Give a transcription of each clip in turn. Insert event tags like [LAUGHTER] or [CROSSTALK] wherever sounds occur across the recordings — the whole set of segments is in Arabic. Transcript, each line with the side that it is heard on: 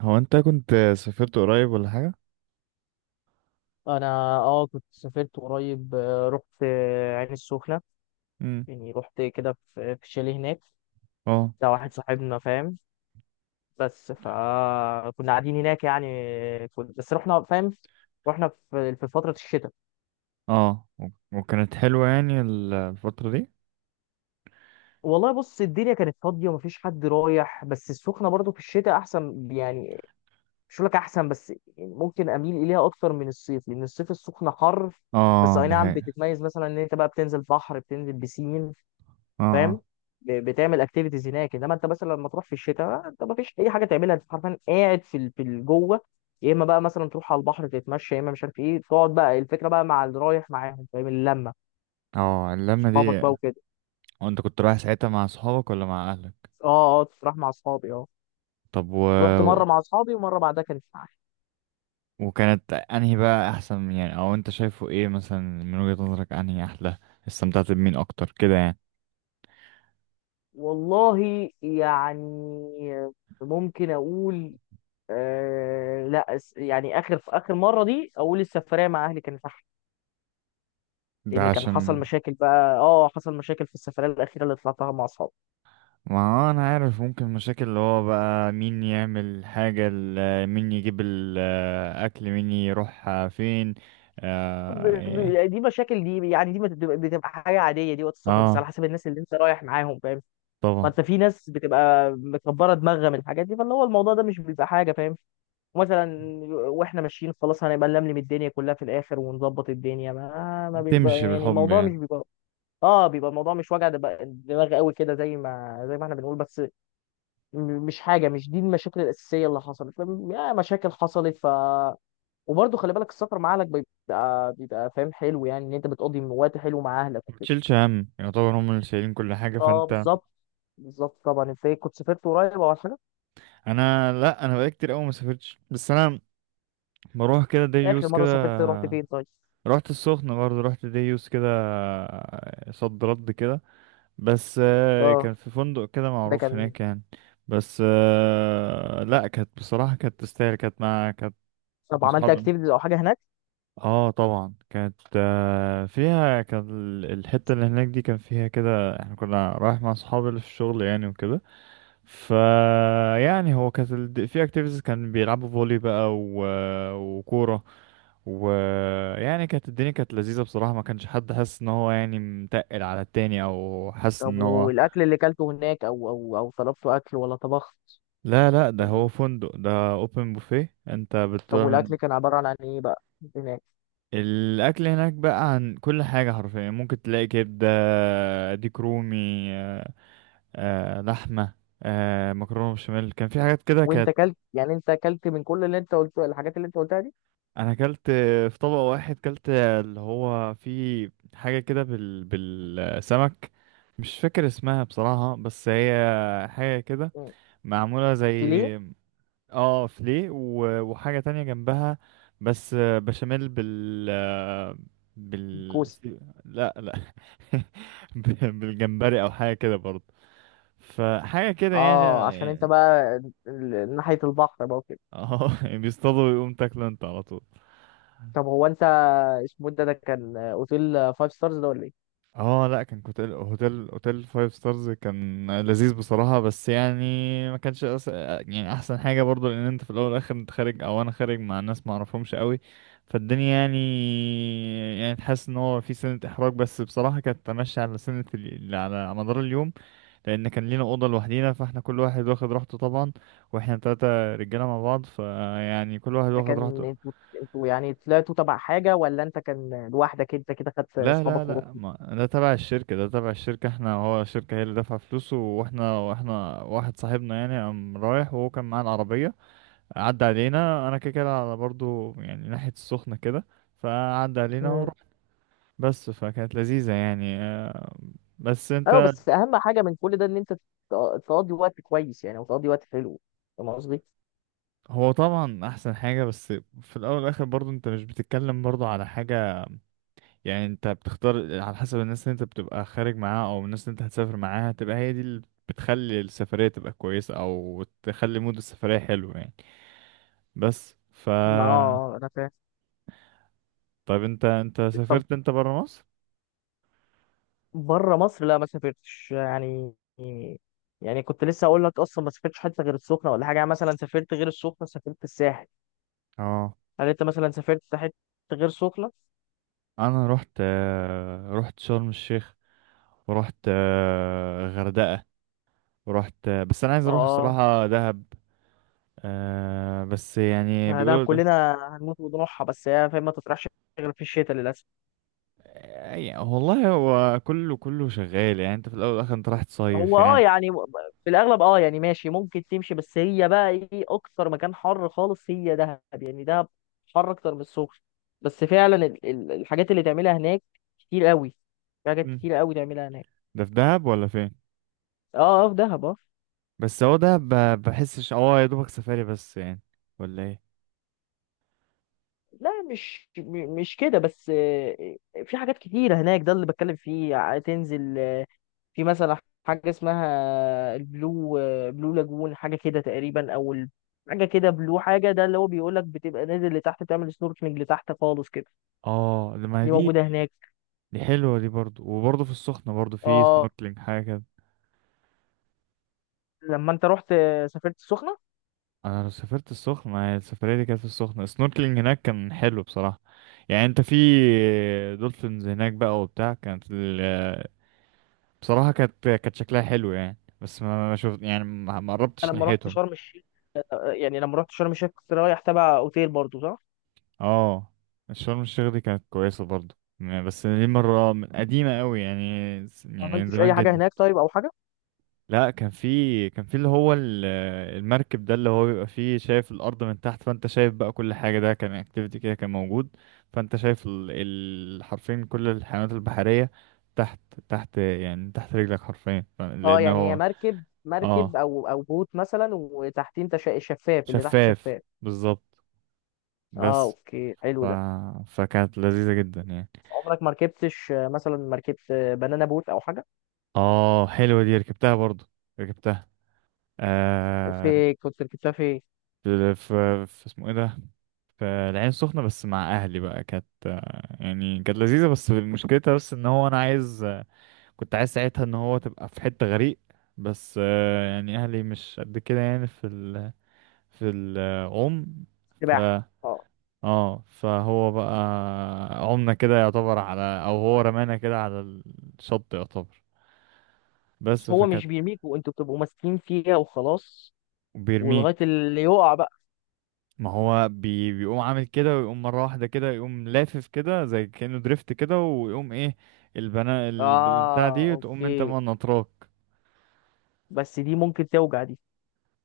right: هو انت كنت سافرت قريب ولا حاجة؟
left: انا، اه، كنت سافرت قريب، رحت عين السخنه.
right: امم.
left: يعني رحت كده في شاليه هناك.
right: اه.
left: ده واحد صاحبنا، فاهم؟ بس فكنا قاعدين هناك يعني. كنت بس رحنا، فاهم، رحنا في فتره الشتاء.
right: اه و- وكانت حلوة يعني الفترة دي؟
left: والله، بص، الدنيا كانت فاضيه ومفيش حد رايح، بس السخنه برضو في الشتاء احسن يعني. مش هقول لك احسن، بس ممكن اميل اليها اكتر من الصيف، لان الصيف السخنه حر. بس
right: اه،
left: اي
right: دي
left: نعم،
right: حقيقة.
left: بتتميز مثلا ان انت بقى بتنزل بحر، بتنزل بسين،
right: اه،
left: فاهم،
right: اه.
left: بتعمل اكتيفيتيز هناك. انما انت مثلا لما تروح في الشتاء، انت ما فيش اي حاجه تعملها، انت حرفيا قاعد جوه. يا اما بقى مثلا تروح على البحر تتمشى، يا اما مش عارف ايه، تقعد بقى، الفكره بقى مع اللي رايح معاهم، فاهم، اللمه،
right: اه، اللمة
left: اصحابك
right: دي.
left: بقى وكده.
right: وانت كنت رايح ساعتها مع صحابك ولا مع اهلك؟
left: اه، اه، تروح مع اصحابي، اه.
right: طب و...
left: رحت مره مع اصحابي، ومره بعدها كانت معايا.
right: وكانت انهي بقى احسن يعني، او انت شايفه ايه مثلا من وجهة نظرك انهي احلى؟ استمتعت بمين اكتر كده يعني.
left: والله يعني، ممكن اقول، آه لا أس- يعني اخر اخر مره دي اقول السفريه مع اهلي كانت.
right: ده
left: لان كان حصل
right: عشان.
left: مشاكل بقى، حصل مشاكل في السفريه الاخيره اللي طلعتها مع اصحابي.
right: ما انا عارف، ممكن مشاكل اللي هو بقى مين يعمل حاجة، مين يجيب الاكل، مين يروح فين. اه، إيه.
left: يعني دي مشاكل، دي يعني دي بتبقى حاجه عاديه دي وقت السفر، بس على
right: آه،
left: حسب الناس اللي انت رايح معاهم، فاهم. ما
right: طبعا.
left: انت في ناس بتبقى مكبره دماغها من الحاجات دي، فاللي هو الموضوع ده مش بيبقى حاجه، فاهم. ومثلا، واحنا ماشيين خلاص، هنبقى نلملم الدنيا كلها في الاخر ونظبط الدنيا، ما بيبقى
right: تمشي
left: يعني
right: بالحب
left: الموضوع مش
right: يعني.
left: بيبقى. اه بيبقى الموضوع مش وجع دماغ قوي كده، زي ما احنا بنقول بس. مش حاجه، مش دي المشاكل الاساسيه اللي حصلت، فاهم؟ يا مشاكل حصلت. وبرضه خلي بالك، السفر مع اهلك بيبقى فاهم، حلو يعني. ان انت بتقضي وقت حلو مع اهلك وكده.
right: متشيلش هم، يعتبر هم اللي شايلين كل حاجة
left: اه،
right: فانت.
left: بالظبط. بالظبط طبعا. انت إيه، كنت سافرت قريب او حاجه؟
right: انا، لا، انا بقالي كتير قوي ما سافرتش، بس انا بروح كده
left: اخر
right: ديوس
left: مره
right: كده.
left: سافرت رحت فين طيب؟
right: رحت السخنة برضه، رحت ديوس كده، صد رد كده. بس آه،
left: اه،
right: كان في فندق كده
left: ده
right: معروف
left: كان.
right: هناك يعني. بس آه، لا، كانت بصراحة كانت تستاهل، كانت
left: طب
right: مع
left: عملت
right: أصحابي.
left: اكتيفيتيز او حاجه هناك؟
right: اه طبعا كانت، فيها كان الحتة اللي هناك دي كان فيها كده، احنا كنا رايح مع أصحابي اللي في الشغل يعني وكده. ف يعني هو كانت في اكتيفيتيز، كان بيلعبوا فولي بقى وكورة. ويعني كانت الدنيا كانت لذيذة بصراحة، ما كانش حد حاسس ان هو يعني متقل على التاني، او حاسس
left: طب
right: ان هو.
left: والاكل اللي كلته هناك، او طلبت اكل ولا طبخت؟
right: لا لا، ده
left: كان
right: هو
left: ايه؟
right: فندق، ده اوبن بوفيه، انت
left: طب والاكل
right: بتعمل.
left: كان عباره عن ايه بقى هناك؟
right: الاكل هناك بقى عن كل حاجه حرفيا، ممكن تلاقي كبده، ديك رومي، آه، لحمه، مكرونه بشاميل، كان في حاجات كده
left: وانت
right: كانت.
left: كلت يعني، انت كلت من كل اللي انت قلته، الحاجات اللي انت قلتها؟
right: انا اكلت في طبق واحد، اكلت اللي هو في حاجه كده بال بالسمك، مش فاكر اسمها بصراحه، بس هي حاجه كده
left: دي
right: معموله زي.
left: سيليه؟
right: اه فلي وحاجة تانية جنبها، بس آه، بشاميل بال، بال.
left: الكوسي؟
right: لا لا [LAUGHS] بالجمبري او حاجة كده برضه، فحاجة كده يعني
left: اه، عشان انت
right: يعني.
left: بقى ناحية البحر بقى وكده.
right: اه [LAUGHS] بيصطادوا ويقوم تاكله انت على طول.
left: طب هو انت اسمه إيه ده؟ ده كان اوتيل فايف ستارز ده ولا ايه؟
right: اه لا، كان هوتيل، هوتيل فايف ستارز، كان لذيذ بصراحة بس يعني ما كانش أس... يعني احسن حاجة برضو، لان انت في الاول والاخر انت خارج، او انا خارج مع ناس ما اعرفهمش قوي. فالدنيا يعني، يعني تحس ان هو في سنة احراج، بس بصراحة كانت تمشي على سنة على مدار اليوم. لان كان لينا اوضة لوحدينا، فاحنا كل واحد واخد راحته طبعا، واحنا تلاتة رجالة مع بعض، فيعني كل واحد
left: ده
right: واخد
left: كان
right: راحته.
left: انتوا يعني طلعتوا تبع حاجة، ولا انت كان لوحدك انت كده خدت
right: لا لا
left: اصحابك
right: لا،
left: ورحتوا؟
right: ما ده تبع الشركة، ده تبع الشركة، احنا هو الشركة هي اللي دافعة فلوسه، واحنا واحد صاحبنا يعني قام رايح، وهو كان معاه العربية، عدى علينا، انا كده كده على برضو يعني ناحية السخنة كده، فعدى علينا
left: امم.
right: ورحت. بس فكانت لذيذة يعني. بس انت.
left: ايوه، بس اهم حاجة من كل ده ان انت تقضي وقت كويس يعني، وتقضي وقت حلو. فاهم قصدي؟
right: هو طبعا احسن حاجة، بس في الاول والاخر برضو انت مش بتتكلم برضو على حاجة، يعني انت بتختار على حسب الناس اللي انت بتبقى خارج معاها، او الناس اللي انت هتسافر معاها، تبقى هي دي اللي بتخلي السفرية تبقى كويسة، او تخلي مود السفرية حلو يعني. بس ف.
left: ما انا فاهم.
right: طيب انت، انت سافرت انت برا مصر؟
left: بره مصر؟ لا، ما سافرتش يعني. يعني كنت لسه اقول لك اصلا، ما سافرتش حته غير السخنه ولا حاجه. يعني مثلا سافرت غير السخنه، سافرت الساحل.
right: اه،
left: هل انت مثلا سافرت حته غير سخنه؟
right: انا رحت، رحت شرم الشيخ، ورحت غردقة، ورحت آه، بس انا عايز اروح
left: اه،
right: الصراحة دهب. بس يعني
left: يعني ده
right: بيقولوا ده.
left: كلنا هنموت ونروحها، بس هي فاهم ما تطرحش غير في الشتاء للاسف.
right: يعني والله هو كله كله شغال، يعني انت في الاول والاخر انت رايح تصيف
left: هو
right: يعني.
left: يعني في الاغلب، يعني ماشي، ممكن تمشي. بس هي بقى ايه، اكتر مكان حر خالص هي دهب يعني. دهب حر اكتر من السخنه. بس فعلا الحاجات اللي تعملها هناك كتير قوي. في حاجات كتير قوي تعملها هناك.
right: ده في دهب ولا فين؟
left: اه، اه، في دهب، اه.
right: بس هو دهب بحسش اه يا دوبك سفاري بس يعني، ولا ايه.
left: لا، مش كده بس، في حاجات كتيرة هناك ده اللي بتكلم فيه. تنزل، في مثلا حاجة اسمها البلو، بلو لاجون حاجة كده تقريبا. أو حاجة كده بلو حاجة، ده اللي هو بيقولك بتبقى نازل لتحت، تعمل سنوركلينج لتحت خالص كده.
right: اه لما
left: دي
right: دي،
left: موجودة هناك.
right: دي حلوه دي برضو، وبرضو في السخنه برضو في
left: اه،
right: سنوركلينج حاجه كده.
left: لما انت رحت سافرت السخنة.
right: انا لو سافرت السخنه، ما هي السفريه دي كانت في السخنه، السنوركلينج هناك كان حلو بصراحه يعني، انت في دولفينز هناك بقى وبتاع، كانت بصراحه كانت شكلها حلو يعني، بس ما شفت يعني ما
left: انا
right: قربتش
left: لما رحت
right: ناحيتهم.
left: شرم الشيخ، يعني لما رحت شرم الشيخ كنت رايح تبع اوتيل برضو، صح؟
right: اه، شرم الشيخ دي كانت كويسة برضو يعني، بس دي مرة من قديمة قوي يعني،
left: ما
right: يعني من
left: عملتش
right: زمان
left: اي حاجة
right: جدا.
left: هناك طيب او حاجة؟
right: لا، كان في، كان في اللي هو المركب ده اللي هو بيبقى فيه، شايف الأرض من تحت، فأنت شايف بقى كل حاجة، ده كان اكتيفيتي كده كان موجود. فأنت شايف حرفيا كل الحيوانات البحرية تحت، تحت يعني تحت رجلك حرفيا،
left: اه،
right: لأنه
left: يعني هي
right: هو.
left: مركب
right: اه
left: او بوت مثلا، وتحتيه انت شفاف، اللي تحت
right: شفاف
left: شفاف.
right: بالظبط.
left: اه،
right: بس
left: اوكي،
right: ف.
left: حلو ده.
right: فكانت لذيذة جدا يعني.
left: عمرك ما ركبتش مثلا مركبت بنانا بوت او حاجه؟
right: اه حلوة دي، ركبتها برضو، ركبتها. آه.
left: في كنت ركبتها في.
right: في, في اسمه ايه ده؟ في العين السخنة بس مع اهلي بقى، كانت يعني كانت لذيذة، بس مشكلتها بس ان هو انا عايز، كنت عايز ساعتها ان هو تبقى في حتة غريق، بس آه يعني اهلي مش قد كده يعني في في العوم. ف.
left: سباحه. اه،
right: اه فهو بقى، عمنا كده يعتبر على، او هو رمانا كده على الشط يعتبر. بس
left: بس هو
right: فكانت.
left: مش بيرميك وانتوا بتبقوا ماسكين فيها وخلاص، ولغايه
right: وبيرميك.
left: اللي يقع بقى.
right: ما هو بيقوم عامل كده ويقوم مرة واحدة كده، يقوم لافف كده زي كأنه دريفت كده، ويقوم ايه، البنا البتاع
left: اه،
right: دي، تقوم انت
left: اوكي.
right: ما نطراك.
left: بس دي ممكن توجع دي.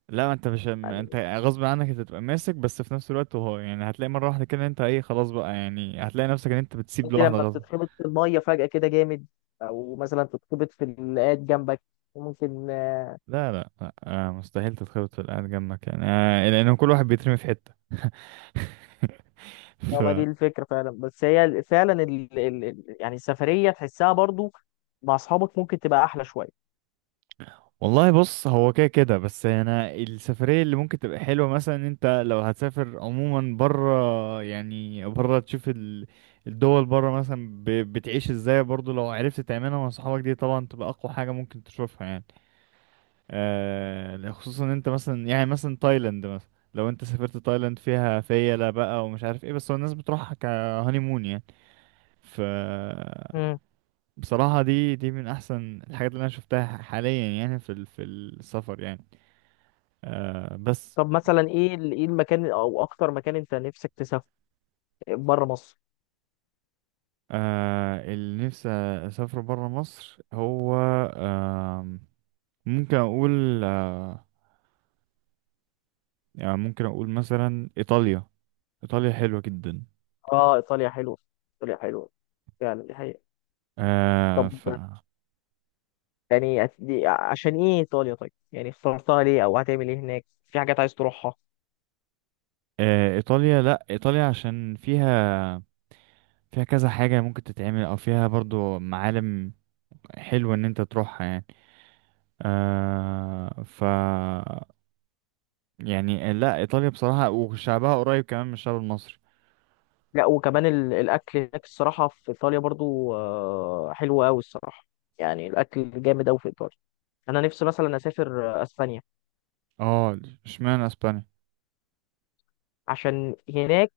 right: لا، انت مش م-
left: يعني
right: انت غصب عنك انت تبقى ماسك، بس في نفس الوقت هو يعني هتلاقي مرة واحدة كده انت ايه، خلاص بقى، يعني هتلاقي نفسك ان انت بتسيب
left: قصدي،
right: لوحدة
left: لما
right: غصب.
left: بتتخبط في الميه فجاه كده جامد، او مثلا تتخبط في اللي قاعد جنبك، ممكن.
right: لا لا، لا. آه مستحيل تتخبط في القعدة جنبك يعني، آه لأن كل واحد بيترمي في حتة [LAUGHS]
left: اه،
right: ف.
left: ما دي الفكرة فعلا، بس هي فعلا يعني السفرية تحسها برضو مع أصحابك ممكن تبقى أحلى شوية.
right: والله بص، هو كده كده، بس انا السفريه اللي ممكن تبقى حلوه، مثلا إن انت لو هتسافر عموما بره، يعني بره تشوف الدول بره مثلا، بتعيش ازاي، برضو لو عرفت تعملها مع صحابك دي، طبعا تبقى اقوى حاجه ممكن تشوفها يعني. آه، خصوصا ان انت مثلا يعني مثلا تايلاند، مثلا لو انت سافرت تايلاند فيها فيلا بقى، ومش عارف ايه، بس هو الناس بتروحها كهانيمون يعني. ف.
left: امم.
right: بصراحه دي من احسن الحاجات اللي انا شفتها حاليا يعني في في السفر يعني. آه بس.
left: طب مثلا إيه المكان أو أكتر مكان أنت نفسك تسافر بره مصر؟
right: آه اللي نفسي أسافر برا مصر هو، آه، ممكن أقول آه، يعني ممكن أقول مثلا إيطاليا. إيطاليا حلوة جدا.
left: آه، إيطاليا حلوة. إيطاليا حلوة فعلا، دي حقيقة.
right: آه
left: طب
right: ف.
left: يعني عشان إيه إيطاليا طيب؟ يعني اخترتها ليه أو هتعمل إيه هناك؟ في حاجات عايز تروحها؟
right: آه إيطاليا، لأ إيطاليا عشان فيها، فيها كذا حاجة ممكن تتعمل، أو فيها برضو معالم حلوة إن أنت تروحها يعني. آه ف، يعني لأ إيطاليا بصراحة، وشعبها قريب كمان من الشعب المصري.
left: لا، وكمان الأكل هناك، الصراحة في إيطاليا برضو حلو أوي، الصراحة. يعني الأكل جامد أوي في إيطاليا. أنا نفسي مثلا أسافر أسبانيا.
right: اه اشمعنى اسبانيا.
left: عشان هناك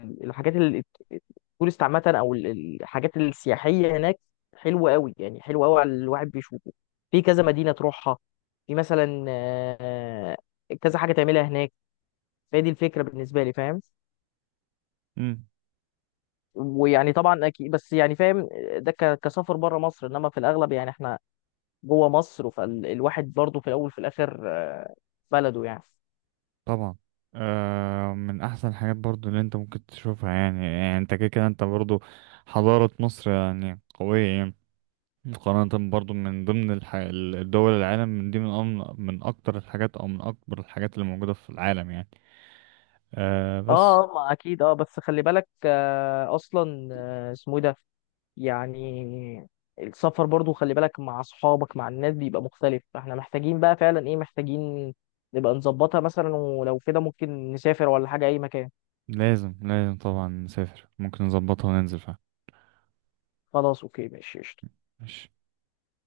left: الحاجات التورست عامة، أو الحاجات السياحية هناك حلوة قوي يعني، حلوة قوي على الواحد بيشوفه. في كذا مدينة تروحها. في مثلا كذا حاجة تعملها هناك. فهي دي الفكرة بالنسبة لي، فاهم.
right: مم.
left: ويعني طبعا أكيد بس يعني، فاهم، ده كسفر بره مصر. إنما في الأغلب يعني إحنا جوه مصر، فالواحد برضه في الأول وفي الآخر، بلده يعني.
right: طبعا. آه من احسن الحاجات برضو اللي انت ممكن تشوفها يعني، يعني انت كده كده انت برضو حضارة مصر يعني قوية يعني، مقارنة برضو من ضمن الدول العالم من دي، من من اكتر الحاجات او من اكبر الحاجات اللي موجودة في العالم يعني. آه
left: اه،
right: بس.
left: ما اكيد، بس خلي بالك اصلا، اسمه إيه ده يعني، السفر برضو خلي بالك مع اصحابك، مع الناس بيبقى مختلف. فاحنا محتاجين بقى فعلا ايه، محتاجين نبقى نظبطها مثلا، ولو كده ممكن نسافر ولا حاجة اي مكان.
right: لازم طبعا نسافر، ممكن نظبطها وننزل فيها.
left: خلاص، اوكي، ماشي، قشطة.
right: ماشي.